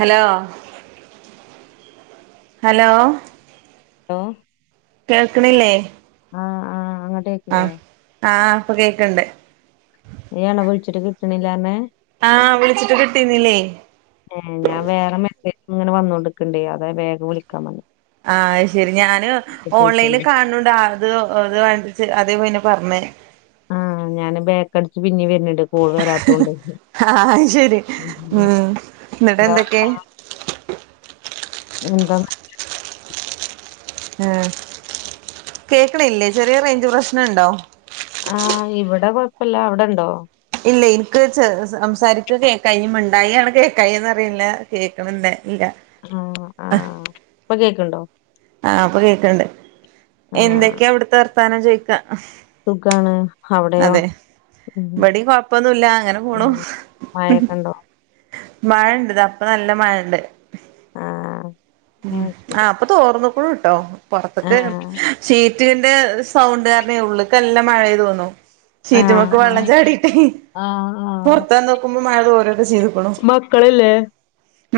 Hello hello hello കേൾക്കിണില്ലേ? ആഹ് ആഹ് ആ ആഹ് ആഹ് ഇപ്പൊ കേൾക്ക് ണ്ട്. നീയാണോ വിളിച്ചിട്ട് കിട്ടണില്ലാന്ന്പർഞ്ഞേ? ആഹ് വിളിച്ചിട്ട് കിട്ടീന്നിലേ. ഏ ഞാൻ വേറെ മെസേജ്ങ്ങനെ വന്നോണ്ടിക്കണ്ടേ അതാ വേഗം വിളിക്കാ വന്ന് ആഹ് അയ് ശെരി ഞാന് ഓൺലൈനില് കാണുണൂണ്ട്. ആൾ അത് അത് വേണ്ട്ച്ച് അതേ പിന്നെ പറഞ്ഞേ. ഞാൻ ബേക്കടിച്ച് പിന്നേം വെര്ന്ണ്ട് കോൾ വരാത്തോണ്ട് ആഹ് അത് ശരി പിന്നെ ഉം എന്നിട്ട് എന്താ എന്തൊക്കെ വർത്താനം? എന്താന്ന്? അഹ് കേക്ക്ണില്ലേ ചെറിയ റേഞ്ച് പ്രശ്നംണ്ടോ? ആഹ് ഇവിടെ കൊഴപ്പല്ലാ അവിടെണ്ടോ? ഇല്ല ഇന്ക്ക് ച് സംസാരിക്ക് കേക്കായിനി മിണ്ടായിയാണ് കേക്കായിന്നറീല്ല. കേക്കണ് ണ്ടല്ല. ആഹ് ആഹ് ഇപ്പൊ കേക്ക്‌ണ് ണ്ടോ? ആഹ് അപ്പൊ കേക്കണ്ട് ആഹ് എന്തെക്കെയാ അവിടത്തെവർത്താനൊ ചോയിക്കാ സുഖാണ് അവിടെയോ ഉം ഇബടീ കൊഴപ്പൊന്നുല്ല അങ്ങന പോണൂ മഴക്കെണ്ടോ മഴ ഇണ്ട് ഇത ഇപ്പ നല്ല മഴണ്ട് ആഹ ആ് ഇപ്പൊ തോർന്നുക്കുണൂ ട്ടോ പൊറത്തക്ക് ആഹ് ഷീറ്റിന്റെ സൗണ്ട് കാരണെ ഉള്ള്ക്ക് നല്ല മഴയായിതോന്നു ആഹ് ഷീറ്റ്മക്ക് വെള്ളം ആഹ് ചാടിട്ട ആഹ് ആഹ് പൊറത്തന്ന് നോക്കുമ്പോ മഴ തോരോക്കെ ചെയ്തുക്കീണു മക്കളില്ലേ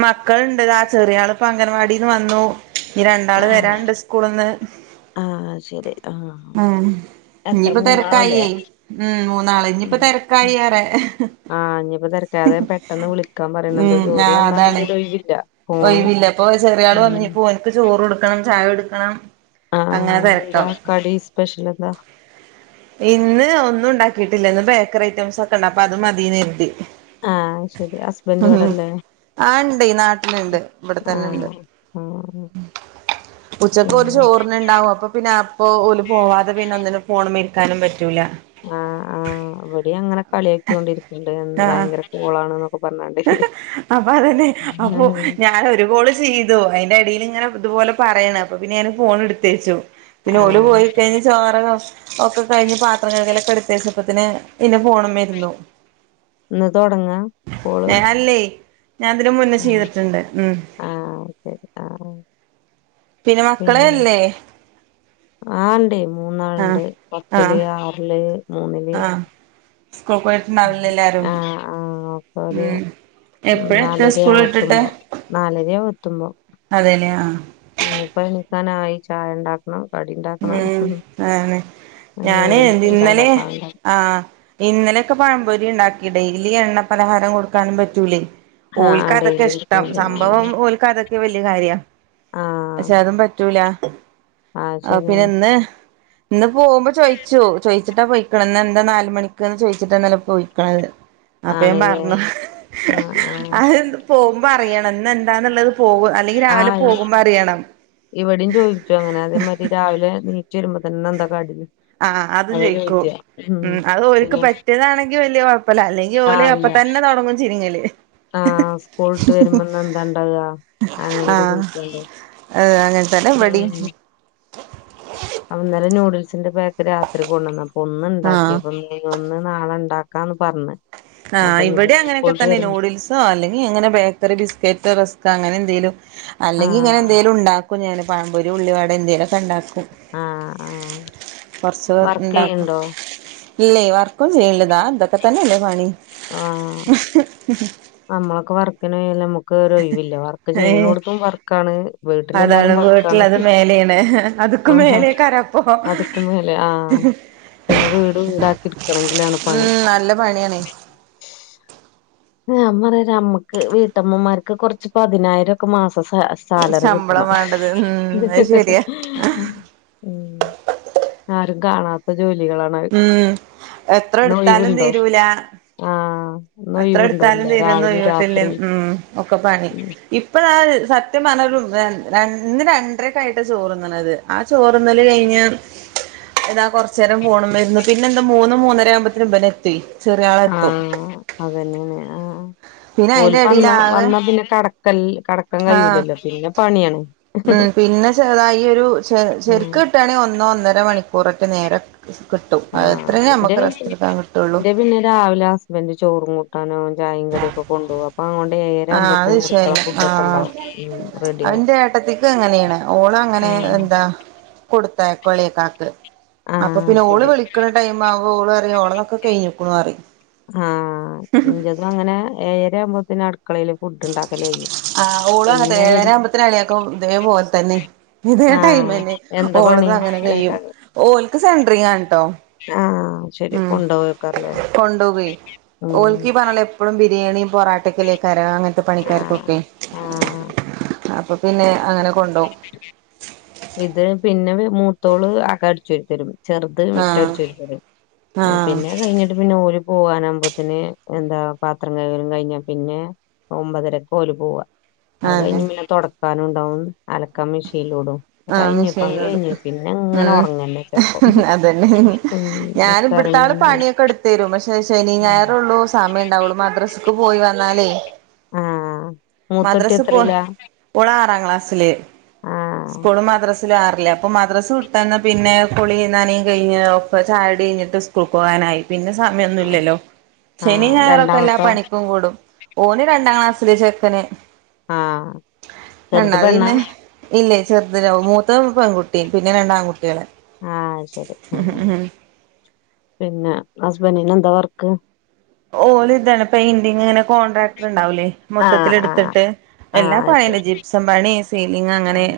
മക്കൾണ്ട് ദാആ ചെറിയാളിപ്പോ അംഗൻവാടിന്ന് വന്നു ഇനി രണ്ടാള് വരാന്ണ്ട് സ്കൂള്ന്ന് ആ ശരി ആ ഉം ഇഞ്ഞിപ്പോ തെരക്കായി ഉം മൂന്നാള് ഇനിപ്പോ ഉം തിരക്കായി ഏറെ ആഹ് ഇഞ്ഞിപ്പോ തെരക്കായി അതാ ഞാൻ പെട്ടെന്ന് വിളിക്കാൻ പറയണത് ജോലി [unintelligible] തന്നാ പിന്ന ഒഴയില്ല ഒയിവില്ലപ്പൊ ചെറിയാൾ വന്ന് നിപോ ഓൻക്ക് ചോറ്കൊടുക്കണം ചായ കൊടുക്കണം ആഹ് അങ്ങന ഇന്നെന്താ തെരക്കാഉം കടി സ്പെഷ്യൽ എന്താ ഇന്ന് ഒന്നും ഉണ്ടാക്കിട്ടില്ല ഇന്ന് ബേക്കറി ഐറ്റംസ് ഒക്കെ ണ്ട് അപ്പൊ അത് മതീന്ന് കരിതി ആഹ് ശരി ഹസ്ബൻഡ് ഉം ഇവിടല്ലേ ആ ഇണ്ട് നാട്ട [unintelligible] ണ്ട് ഇബ്ടതന്നെണ്ട് ആഹ് ആഹ് ഉച്ചക്കോര് പിന്നെ ചോറിനിണ്ടാവോ അപ്പ പിന്നെ അപ്പൊ ഓല് പോവാതെ പിന്നെ ഒന്നിനും ഫോണിമ്മരിക്കാനും പറ്റൂല ആഹ് ആഹ് ഇവിടെ അങ്ങന കളിയാക്കിക്കൊണ്ടിരിക്കുന്നുണ്ട് ആഹ് ഭയങ്കര കൂളാണ് എന്നൊക്കെ പറഞ്ഞണ്ട് അപ്പ അതന്നെ അപ്പൊ ഞ ഒരുകോള് ചെയ്തു അയിന്റടിയില് ഇങ്ങനെ ഇതുപോലെ പറയണ് അപ്പൊ പിന്നെ ഞാന് ഫോൺ എടുത്തേച്ചു പിന്നെ ഓല് ആഹ് പോയി കഴിഞ്ഞ [unintelligible] ഒക്കെ കഴിഞ്ഞ് പാത്രം കഴകലൊക്കെ എടുത്തച്ചപ്പൊത്തന്നെ പിന്നെ ഫോണിമ്മൽ ഇരുന്നു ഇന്ന് തൊടങ്ങാ കോള് അല്ലേയ് ഞാൻ ഇതിന് മുന്നേ ചെയ്തിട്ടുണ്ട് ഉം ആ ശരി ആ [inaudible] പിന്ന മക്കളെല്ലേ ആ ണ്ട് മൂന്നാളിണ്ട് ഏട്ടില് ആറില് മൂന്നില് ആഹ് സ്കൂൾ പോയിട്ടുണ്ടാവില്ലേ എല്ലാരും ഓര് ഉം എപ്പഴാ എത്താ സ്കൂൾ നാലരയാഉ വിട്ടിട്ട് എത്തുമ്പോ നാലരയാഉ എത്തുമ്പോ അതേ ലേ ആഹ് ഇനിപ്പോ എണീക്കാനായി ചായ ഉണ്ടാക്ക ഉം കടി ണ്ടാക്കണം ഉം അതാണ് പിന്ന നൂഡിൽസ് [unintelligible] [inaudible] ആ ഇന്നലെക്കെ പഴംപൊരി ണ്ടാക്കി ഡെയിലി എണ്ണ പലഹാരം കൊടുക്കാനും പറ്റൂലൈ ആ ഓൽക്ക് അതൊക്കെ ഡെയിലി ഇഷ്ടം കൊടുക്കണ സംഭവം ഓൽക്കതൊ വല്യ കാര്യ ആ ആ പക്ഷെ അതും പറ്റൂല ആ പിന്നെ ഇന്ന് ഇന്ന് പോവുമ്പോ ചോയിച്ചൂ ചോയി ച്ചിട്ടാ പോയിക്കണെ ഇന്നെന്ത നാല്മണിക്ക്ന്ന് ചോയിച്ചിട്ടാണല പോയിക്കണത് അപ്പ ഞൻ ആണല്ലേ പറഞ്ഞു ആ ആ അത എന്ത് [unintelligible] പോകുമ്പോ അറിയണം ഇന്ന് എന്താന്ന്ള്ളത് പോക അല്ലെങ്കിൽ രാവില പോകുമ്പോ അറിയണം ഇവിടെ ചോയിച്ചു അങ്ങനെ അതെ മായിരി രാവിലെ ണീച്ചു വരുമ്പോ തന്നെ ന്താ കടീന്ന് ആഹ് അതും ചൊയിക്കൂ ഉം അത് ഓരിക്ക് പിന്നെ പറ്റിയതാണെങ്കി വല്യ കൊഴപ്പില്ല അല്ലെങ്കി ഓലി അപ്പതന്നെ തൊടങ്ങും ചിണിങ്ങലി ആ ഉസ്കൂളിട്ട് വരുമ്പോന്ന ന്താണ്ടാവാ അങ്ങനെക്കെ ആഹ് [unintelligible] [inaudible] ഏഹ് അങ്ങനെത്തെന്നെ ഇബിടീം അന്നേരം നൂഡിൽസിന്റെ പാക്ക് രാത്രി കൊണ്ടുവന്ന അപ്പൊ ആഹ് ഒന്നുണ്ടാക്കിയപ്പൊ തിലൊന്ന് നാളെണ്ടാക്കാന്ന് പറഞ്ഞ് അപ്പൊ ആഹ് ഇനിപ്പോ ഇവിടിയം അങ്ങനെ--ക്കെ സ്കൂളിട്ട് തന്നെ വരുമ്പോ നൂഡിൽസ് ആ അലെങ്കിങ്ങനെ ബേക്കറി ബിസ്ക്കറ്റ് റസ്ക് അങ്ങനെന്തേലും അല്ലെങ്കി ആഹ് ഇങ്ങനെന്തേലും ണ്ടാക്കും ഞ പഴമ്പൊരി ഉള്ളിവടന്തേലൊക്കെണ്ടാക്കും. ആഹ് ആഹ് കൊറച്ചുകൊറ് വർക്ക് ണ്ടാക്കും. ചെയ്യണ്ടോ ഇല്ലേ വർക്കൊന്നുംചെയില്യ ദാ തക്കെ തന്നെയല്ലേ പണി ഹ്ഹ്. അമ്മളൊക്കെ വർക്കിന് പോയാലമ്മക്ക് ഒരൊയിവില്ല വർക്ക് ഏഹ് ചെയ്യണൊടത്തും വർ. ക്കാണ് വീട്ടിലന്നാലും അതാണ് വർക്കാണ് വീട്ടിലത് മേലെയാണ് അത്ക്കും ആഹ. മേലേക്കാരം അപ്പൊ അത്ക്ക്മേലെ ആ. പിന്നെ വീട് വീടാക്കിട്ക്കണെങ്കിലാണ് പണി. ഉം നല്ല പണിയാണേ ഞാൻ പറയാരമ്മക്ക് വീട്ടമ്മമാര്ക്ക് കൊറച്ച് പതിനായിരൊക്കെ മാസം സാ സാലറി ശമ്പളം കിട്ടണം വേണ്ടത് ഉം അത് ശരിയാ ഹ്ഹ്ഹ് ഉം ആരും കാണാത്ത ജോലികളാണ്. ഉം എത്ര എടുത്താലും ഇന്നൊയിവുണ്ടോ ആഹ്. ഇന്ന് അത്ര ഒഴിവുണ്ടോ എടുത്താലും ഇല്ല രാവിലെ തീരന്നൊയിവ്ട്ടില്ലേ രാത്രി ഉം ഒക്കെ പണി. ഇപ്പഴാ സത്യപറഞ്ഞ ര് ര ര ഇന്ന് രണ്ടരക്കായിട്ട ചോറന്ന്ണത്. ആ ചോറ്ന്നല് കയിഞാ താ കൊറച്ചെരം ഫോണ് മെര്ന്നു പിന്നെന്താ മൂന്ന് മൂന്നര ആവുമ്പത്തിന് ഇബാനത്തി ചെറ്യായാളെത്തും. ആഹ് അതന്നെയാണ് ആഹ് ആഹ് പിന്നെ അയിന്റെ ഓലിപ്പന്ന എടേല് ആകെ വന്നാ പിന്നെ കടക്കൽ കടകൽ. ആഹ് മ് പിന്നെ ചെതായി ഒരു ശെ ഉം ശെര്ക്. ട്ടാണങ്കിൽ ഒന്നോ ഒന്നര മണിക്കൂറൊക്കെ നേരം കിട്ടു ആഹ് അതത്രനെ അമ്മക്ക് എന്റെ റസ്റ്റെട്ക്കാൻ കിട്ടുള്ളൂ. എന്റെ പിന്നെ രാവിലാ. ബന്റെ ചോറും. കനോം ചായേം കടിയൊക്കെ കൊണ്ടോവും അപ്പൊ അങ്ങൊണ്ട് ഏയര ആഹ് ആമ്പോത്തേന് അടക്കള ഫുഡോക്കെണ്ടാവും. അ ന്റേട്ടത്തിക്കും അങ്ങനെയാണ് ഓളങ്ങനെ എന്താ. കൊടുത്താ കൊളിയക്കാക്ക്. ആഹ് അപ്പപിന്നെ ഓള് ശരി വിളിക്കണ ടൈമാവുമ്പോ ഓളറിയും ഓളതൊക്കെ കയ്ഞ്ഞെക്കുണുറയും. ആഹ് ഇന്റതും അങ്ങനെ ഏയര ആവുമ്പോത്തിന് അടുക്കളേല് ഫുഡ്ണ്ടാക്കല് കയും. ആഹ് ഓളും അങ്ങൻതനെ ഏഴര ആവുമ്പത്തിനെളേയാക്കും ഇതേ പോലെതന്നെ. ഇതേ ആഹ് ടൈമന്നെ എന്താ പണി ഓളത് അങ്ങനെ കയും എളേക്കാക്ക് ഓല്ക്ക് സെൻഡ്രിങ്ങാണ് ട്ടൊ. ആഹ് ശെരി കൊണ്ടെവാക്കാല്ലേ ആഹ്. ഇപ്പഴും ബിരിയാണിം പൊറാട്ടെക്കെലെ തരാ അങ്ങൻത്തെ ആഹ് പണിക്കാർക്കൊക്കെ. ആഹ് അപ്പപിന്നെ അങ്ങനെ കൊണ്ടോവം. ഇത് പിന്നെ മൂത്തോള് അക അടിച്ചാരിത്തരും ചെറുത് മിറ്റം ആഹ് അടിച്ചാരിത്തരും. ആഹ് പിന്നെ കയിഞ്ഞിട്ട് പിന്നെ ഓര് പോവാനാമ്പത്തിന് എന്താ പാത്രം കൈകലും കയിഞ്ഞാ പിന്നെ. ഒമ്പതരക്കോല് പോവാ അത് അതെ കയിഞ് പിന്നെ തൊടക്കാനുണ്ടാവും അലക്കാൻ മെഷീലോടും. ആഹ് കയിഞ് പണി മിഷീനിലിടും കയിഞ്ഞ് ഉം പിന്നങ്ങനൊറങ്ങനെ ചെലപ്പം അതന്നെ ഉം. വിസ്താരിങ്ങനെ. തരു പക്ഷെ ശനി ഞായറൊള്ളൂ സമയണ്ടാവൊള്ളൂ മദ്രസക്ക് പോയി വന്നാലേ. ഉം മൂത്തൊട്ടി എത്രല്ലാ. ഓളാറാംക്ലാസ്സില്. ആഹ് ആഹ് സ്കൂള് മദ്രാസൽ ആറില് അപ്പൊ മദ്രസ് വിട്ടന്ന് പിന്നെ കുളി നനയും കയിഞ്ഞ ചായോടിയിഞ്ഞിട്ട് സ് ക്കുൾക്ക് പോകാനായി പിന്നെ സമയമൊന്നുല്ലല്ലോ ശനി ആഹ് ഞായറൊക്കെ എല്ലാ രണ്ടാമത്തോ പണിക്കും കൂടും. ഓന് രണ്ടാം ക്ലാസ്സില് ചെക്കന് ആഹ് ചെറുത് രണ്ടാത് പെണ്ണാ പിന്നെ ഇല്ലേ. ചെറുതിന് മൂത്ത പെൺകുട്ടി പിന്നെ രണ്ടാൺകുട്ട്യേള്. ആഹ് അത് ശരി ആ പിന്നെ ഹസ്ബന്റിന് എന്താ വർക്ക്. ഓല് ഇതാണ് പെയിന്റിങ്ങാണ്. കോൺട്രാക്ടർ ഇണ്ടാവൂലേ ആഹ് മൊത്തത്തില് ആഹ് എടുത്തിട്ട് എല്ലാ ആഹ് പണിയണ്ട് ശരി ജിപ്സം പണി. സീലിങ് അങ്ങനെ ആഹ്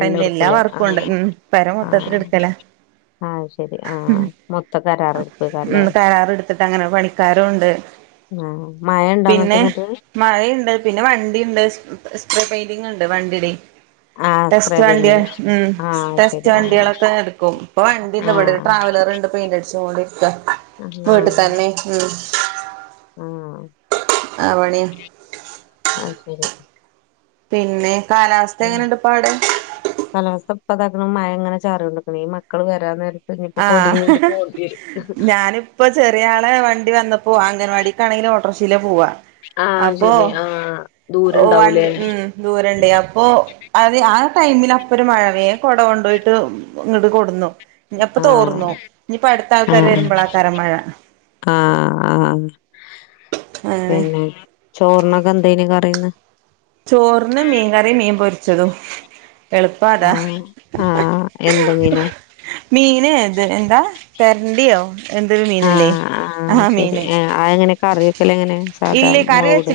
എല്ലാം എല്ലാ എടുക്കൂലേ വർക്കും ആഹ് ഉണ്ട് ഉം പെര മൊത്തത്തിൽ ആഹ് എടുക്കല. ആഹ് ശരി ആഹ് മൊത്ത കരാറെടുപ്പേക്കാരല്ലേ മ് കരാർ എടുത്തിട്ട് അങ്ങനെ പണിക്ക ക്കാരുണ്ട് ആഹ് മഴ ഉണ്ടോ അങ്ങട്ട് പിന്നെ. എന്നിട്ട് മഴയുണ്ട് പിന്നെ വണ്ടിണ്ട് സ്പ്രേ പെയിന്റങ് ഉണ്ട് വണ്ടിടെ ആഹ് സ്പ്രേ ടെസ്റ്റ് വണ്ടി പെയിന്റിങ് ഉം ആഹ് ടെസ്റ്റ് ശരി ആഹ് വണ്ടികളൊക്കെ എടുക്കും ഇപ്പൊ വണ്ടിണ്ട് ഇവിടെ ആഹ് ട്രാവലർണ്ട്. പെയിന്റടിച്ങ്ങോണ്ടിരിക്ക അഹാ തന്നെ മ്മ് ആഹ് അത് ശരി പിന്നെ കാലാവസ്ഥ ഉം എങ്ങനെണ്ട്പ്പവടെ? കാലാവസ്ഥ ഇപ്പതാക്കണ്‌ മഴ ഇങ്ങനെ ചാറിയോണ്ടുക്ക്‌ണു ഈ മക്കൾ വരാൻ നേ ഞ്ഞിപ്പോ കോടേം കൊണ്ട് പോണ്ടി വരും ഇപ്പൊ ചെറിയ ആളെ വണ്ടി വന്നപ്പോ അംഗൻവാടീക്കാണെങ്കിലും ഓട്ടോറിഷീല പോവാ. ആഹ് അപ്പൊ ശരി ആഹ് വണ്ടി ദൂരണ്ടാവൂലേ ഉം ദൂരണ്ടേയ് അപ്പോ അപ്പൊ അത് ആ ടൈമിൽ അപ്പരു മഴപെയ്യും കുട കൊണ്ടു പോയിട്ട് ഇങ്ങട്ട് കൊടുന്നു ഇനി അപ്പൊ തോർന്നു ആഹ് ഇനിയിപ്പ അടുത്ത ആൾക്കാര് ആഹ് വരുമ്പോളക്കാരം മഴ. ആഹ് ആഹ് അങ്ങനെ പിന്നെ ചോർനോക്കെന്തേയ്ന് കറിന്ന്? ചോറിന് മീൻ കറി മീൻ പൊരിച്ചതും എളുപ്പതാ ആഹ് ആഹ് എന്ത് മീന മീന് ത് എന്താ തെരണ്ടിയോ എന്തൊരു മീനില്ലേ ആ മീന്. ആ എങ്ങനെ കറിവെക്കലങ്ങനെ സാദാ മുളകിടോ?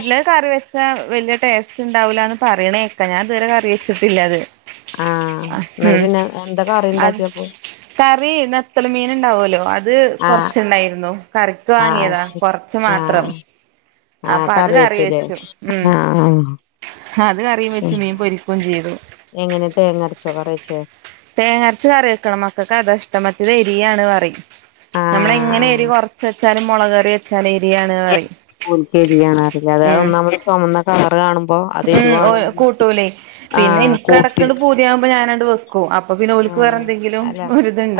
ച്ച വല്യ ടേസ്റ്റ് ഉണ്ടാവില്ല എന്ന് പറയണേക്കാ ഞാൻ ഇതുവരെ കറി വെച്ചിട്ടില്ല അത്. ആഹ് എന്നാല ഉം പിന്നെ എന്താ അത് കറിണ്ടാക്കിയപ്പോ? കറി നത്തൽ മീൻ ഉണ്ടാവോല്ലോ അത് അത് ആഹ് കൊറച്ചുണ്ടായിരുന്നു കറിക്ക് ആഹ് വാങ്ങിയതാ ശരി കൊറച്ച് മാത്രം. ആഹ് അപ്പ ആഹ് അത് കറി വെച്ചുല്ലേ വെച്ചു ഉം ആഹ് അത് കറിയും വെച്ച് ഉം മീൻ പൊരിക്കും ചെയ്തു. എങ്ങനെ തേങ്ങ അരച്ചോ കറി വെച്ചേ തേങ്ങരച്ച് കറി വെക്കണം മക്കൾക്ക് അതഷ്ടം മറ്റേതെരിയാണ് പറയും. നമ്മള എങ്ങനെ ആഹ് എരി കൊറച്ച വെച്ചാലും മുളകറി വെച്ചാലും എരിയാണ് പറയിം ഓല്കരിയാണറിയുംലെ അത് ഒന്നാമത് ചൊമന്ന കളർ കാണുമ്പോ ഉം അതരിവാണ കൂട്ടൂലേ പിന്നെ ആഹ് എനിക്ക് കൂട്ടി ഇടക്കണ്ട് പൂതിയാകുമ്പോ ഞാനണ്ട് വെക്കും അപ്പൊ ഓൽക്ക് വേറെ പിന്നെ എന്തെങ്കിലും അല്ല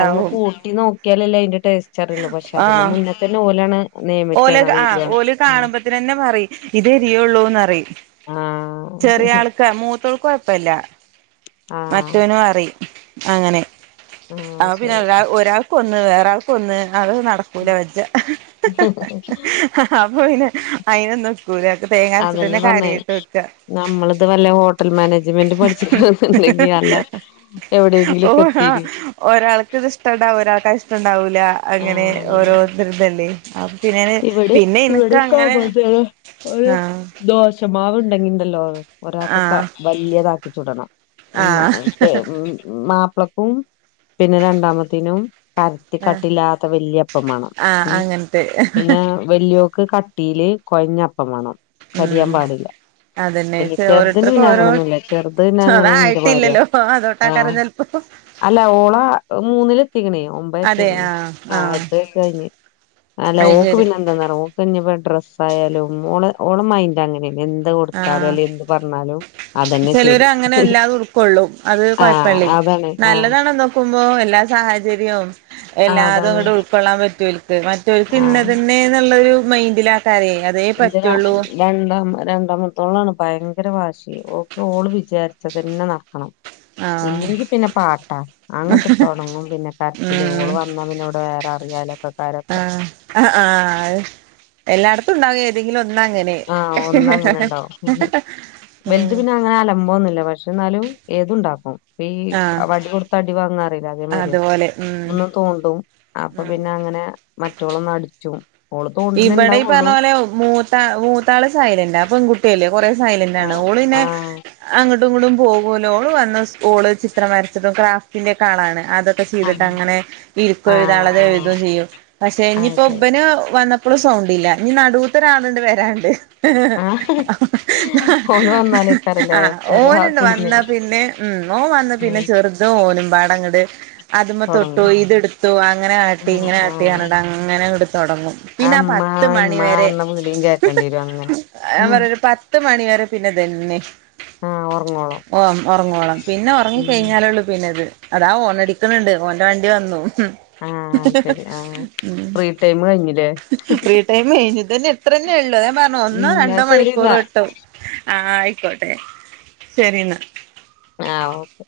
അതൊന്ന് കൂട്ടി നോക്കിയാലല്ലേ അതിന്റെ ടേസ്റ്റ് റിയുള്ളൂ പക്ഷെ അതെ ആഹ് മുന്നേ തന്നെ ഓലാണ് നിയമിച്ചാണ് അത് എരിയാണ് ആ ന്നെ പറയും ഇതിരിയൊള്ളുന്നറിയും ആഹ് ആഹ് ചെറിയ ആൾക്കാ മൂത്തോൾക്ക് കൊഴപ്പല്ല ആഹ് മറ്റവനും അറി അങ്ങനെ. ആഹ് അപ്പ പിന്നെ ശരി ഒരാ ഒരാൾക്കൊന്ന് വേറെരാൾക്കൊന്ന് അത് നട പൂല വജ്ജ അപ്പൊ പിന്നെ അയിനൊന്നും [unintelligible] തേങ്ങ അതന്നെ അരച്ചട്ടന്നെ പറഞ്ഞേ കാര്യയിട്ട് വെക്കാ നമ്മളിത് വല്ല ഹോട്ടൽ മാനേജ്മെന്റ് പഠിച്ചിക്കാന്നണ്ടെങ്കിൽ നല്ല എവിടെയെങ്കിലും ഒക്കെ എത്തിനു ഒരാൾക്ക്ത് ഇഷ്ടണ്ടാവും ഒരാൾക്കത് ഇഷ്ടണ്ടാവൂല്ല ആഹ് അങ്ങനെ അതന്നെ ഓരോർത്തതല്ലേ അപ്പൊ പിന്നെ പിന്നെ ഇനക്ക്‌ അങ്ങനെ ഏ ഒരു ആ ദോശമാവ്ണ്ടെങ്കിണ്ടല്ലോ ആ ഒരാൾക്ക് ക വലൃതാക്കിച്ചുടണം ആ മാപ്പ്ളക്കും പിന്നെ രണ്ടാമത്തീനും പരത്തി ക ആ ട്ടില്ലാത്ത വല്യപ്പം മാണം ആഹ് ഉം അങ്ങനത്തെ പിന്നേ വല്യോക്ക് കട്ടീല് കൊഴഞ്ഞപ്പം മാണം ഉം കരിയാൻ പാടില്ല അതന്നെ ല്ലൃ ചെറുദിന് ഓരോരുത്തർക്കും പിന്നെ ഓരോ അങ്ങനൊന്നുല്ല ചെറുത്പിന്നെ അങ്ങനെ ന്റെ മാരിയാ അതായിട്ടില്ലല്ലോ ആ അതോട്ടാക്കാരം ചെലപ്പോ അല്ല ഓള മൂന്നിലെത്തിക്ക്ണേ അതെ ഒമ്പയസ്സായിക്ക്ണ് ആഹ് ആ ആഹ് എട്ട് വയസ്സ് കഴിഞ്ഞ് അല്ല അത് ഓക്ക് ശരി പിന്നെ എന്താ കഴിപ്പോ ഡ്രസ്സ് ആയാലുംഓള് ഓള് മൈൻഡ് അങ്ങനെയ എന്ത് കൊടുത്താലും അല്ല എ പറഞ്ഞാലും. അതന്നെ ശരി ചിലോര് അങ്ങനെ അല്ലാതും ഉടുക്കള്ളൂ അത് ആഹ് കുഴപ്പലൊ അതാണ് ആഹ് നല്ലതാണ എന്തോ ക്കുമ്പോ എല്ലാ സാഹചര്യവും ആഹ് എല്ലാതും അതാണ് അങ്ങടെ ഉൾക്കൊള്ളാൻ പറ്റൂൽക്ക് മറ്റ പിന്ന ആഹ് തന്നെ എന്നുള്ളരു മൈൻഡില ആക്കരെ അത എന്റെ രണ്ടാമ രണ്ടാമത്തോളണ് ഭയങ്കര വാശി ഓൾക്ക് ഓള് വിചാരിച്ചത് നെ നടക്കണം. ആഹ് ഇല്ലെങ്കി പിന്നെ പാട്ടാ അങ്ങോട്ട് തൊട പിന്നെ കരച്ചില് ഉം ഒള് വന്നാ പിന്നെ ഇവിടെ വേറെ അറിയാലോ ആഹ ആ എല്ലായിടത്തും ഉണ്ടാവുക ഏതെങ്കിലും ഒന്ന അങ്ങനെ ആഹ ഒന്ന് അങ്ങനെ ഉണ്ടാവും വലുത് ഉം പിന്നെ അങ്ങനെ അലമ്പോന്നില്ല പക്ഷെ നലും ഏതുണ്ടാക്കും ഈ ആഹ് വടികൊടുത്ത് അടി വാങ്ങാ അല്ല അതേ മതി അതുപോലെ ഉം ഒന്നും തോണ്ടും അപ്പൊ പിന്നെ അങ്ങനെ മറ്റോള് ന് അടിചും. ഓള് തോണ്ടണ് ഇണ്ടാവു കൊള്ളൂ. മൂത്താ മൂത്താള് സൈലന്റ് ആ പെൺകുട്ടിയല്ലേ കൊറെ സൈലന്റ് ആണ് ആഹ് ഓള് പിന്നെ. ആഹ് അങ്ങോട്ടും ഇങ്ങോട്ടും പോകുമലോ വന്ന സ്കുള് ഓള് ചിത്രംരച്ചതും ക്രാഫ്റ്റിന്റെ ഒക്കാ ആളാണ് അതൊക്കെ ചെയ്തിട്ട് അങ്ങനെ ഇരിക്കും ആഹ് എഴുത അളത് ആഹ് എഴുതും ചെയ്യും. പക്ഷെ ആഹ് അത് ഇനിപ്പോ ശരി ഒബന് വന്ന അപ്പളും സൗണ്ട്ല്ല ഇ നടുത്ത ഒരള്ണ്ട് വരണ്ട് ആഹ് ഓല് വന്നാലേക്കാരല്ലേ ആഹ് പെര ഓന്ന് ഇന്ന് വന്ന കുലുങ്ങല് പിന്നെ ഉം ഓ വന്ന പിന്നെ ഉം ചെറു ഇത് ഓനുംമ്പാട അങ്ങട് അതുമ്മ തൊട്ടു തൊടങ്ങും ഇതെടുത്തു അങ്ങനെ ആട്ടി ആഹ് ഇങ്ങനെ ആട്ടി ആഹ് അനടാ അങ്ങനെ അങ്ങട് തുടങ്ങും ആ പിന്നെ ഇമ്മാ പത്ത് ഇമ്മാ മണിവരെ എന്ന വിളിയും കേക്കേണ്ടി വരും അങ്ങനെ ഉം അവറരു പത്ത് പത്ത് മണി വരെ പിന്നെ ഇതന്ന ആഹ് ഒറങ്ങോളം ഓ ഉറങ്ങോളണം പിന്നെ ഉം ഉറങ്ങിക്കഴിഞ്ഞാലള്ളൂ പിന്നെത് അതാ ഓണ അടിക്കുന്നുണ്ട് ഓന്റെ വണ്ടി വന്നു ആഹ് ശരി ആഹ് ഉം ഫ്രീ ടൈം കഴിഞ്ഞില്ലേ ഫ്രീ ടൈം കഴിഞ്ഞ് ഇത് തന്നെ എത്രന്നേ ഉള്ളു ഞാൻ പറഞ്ഞോ ഉം ഒന്നോ ന്നാ രണ്ടോ ശരി മണിക്കൂർ ന്നാ കിട്ടും ആഹ ആയിക്കോട്ടെ ശരി എന്നാ ആഹ ഓക്കെ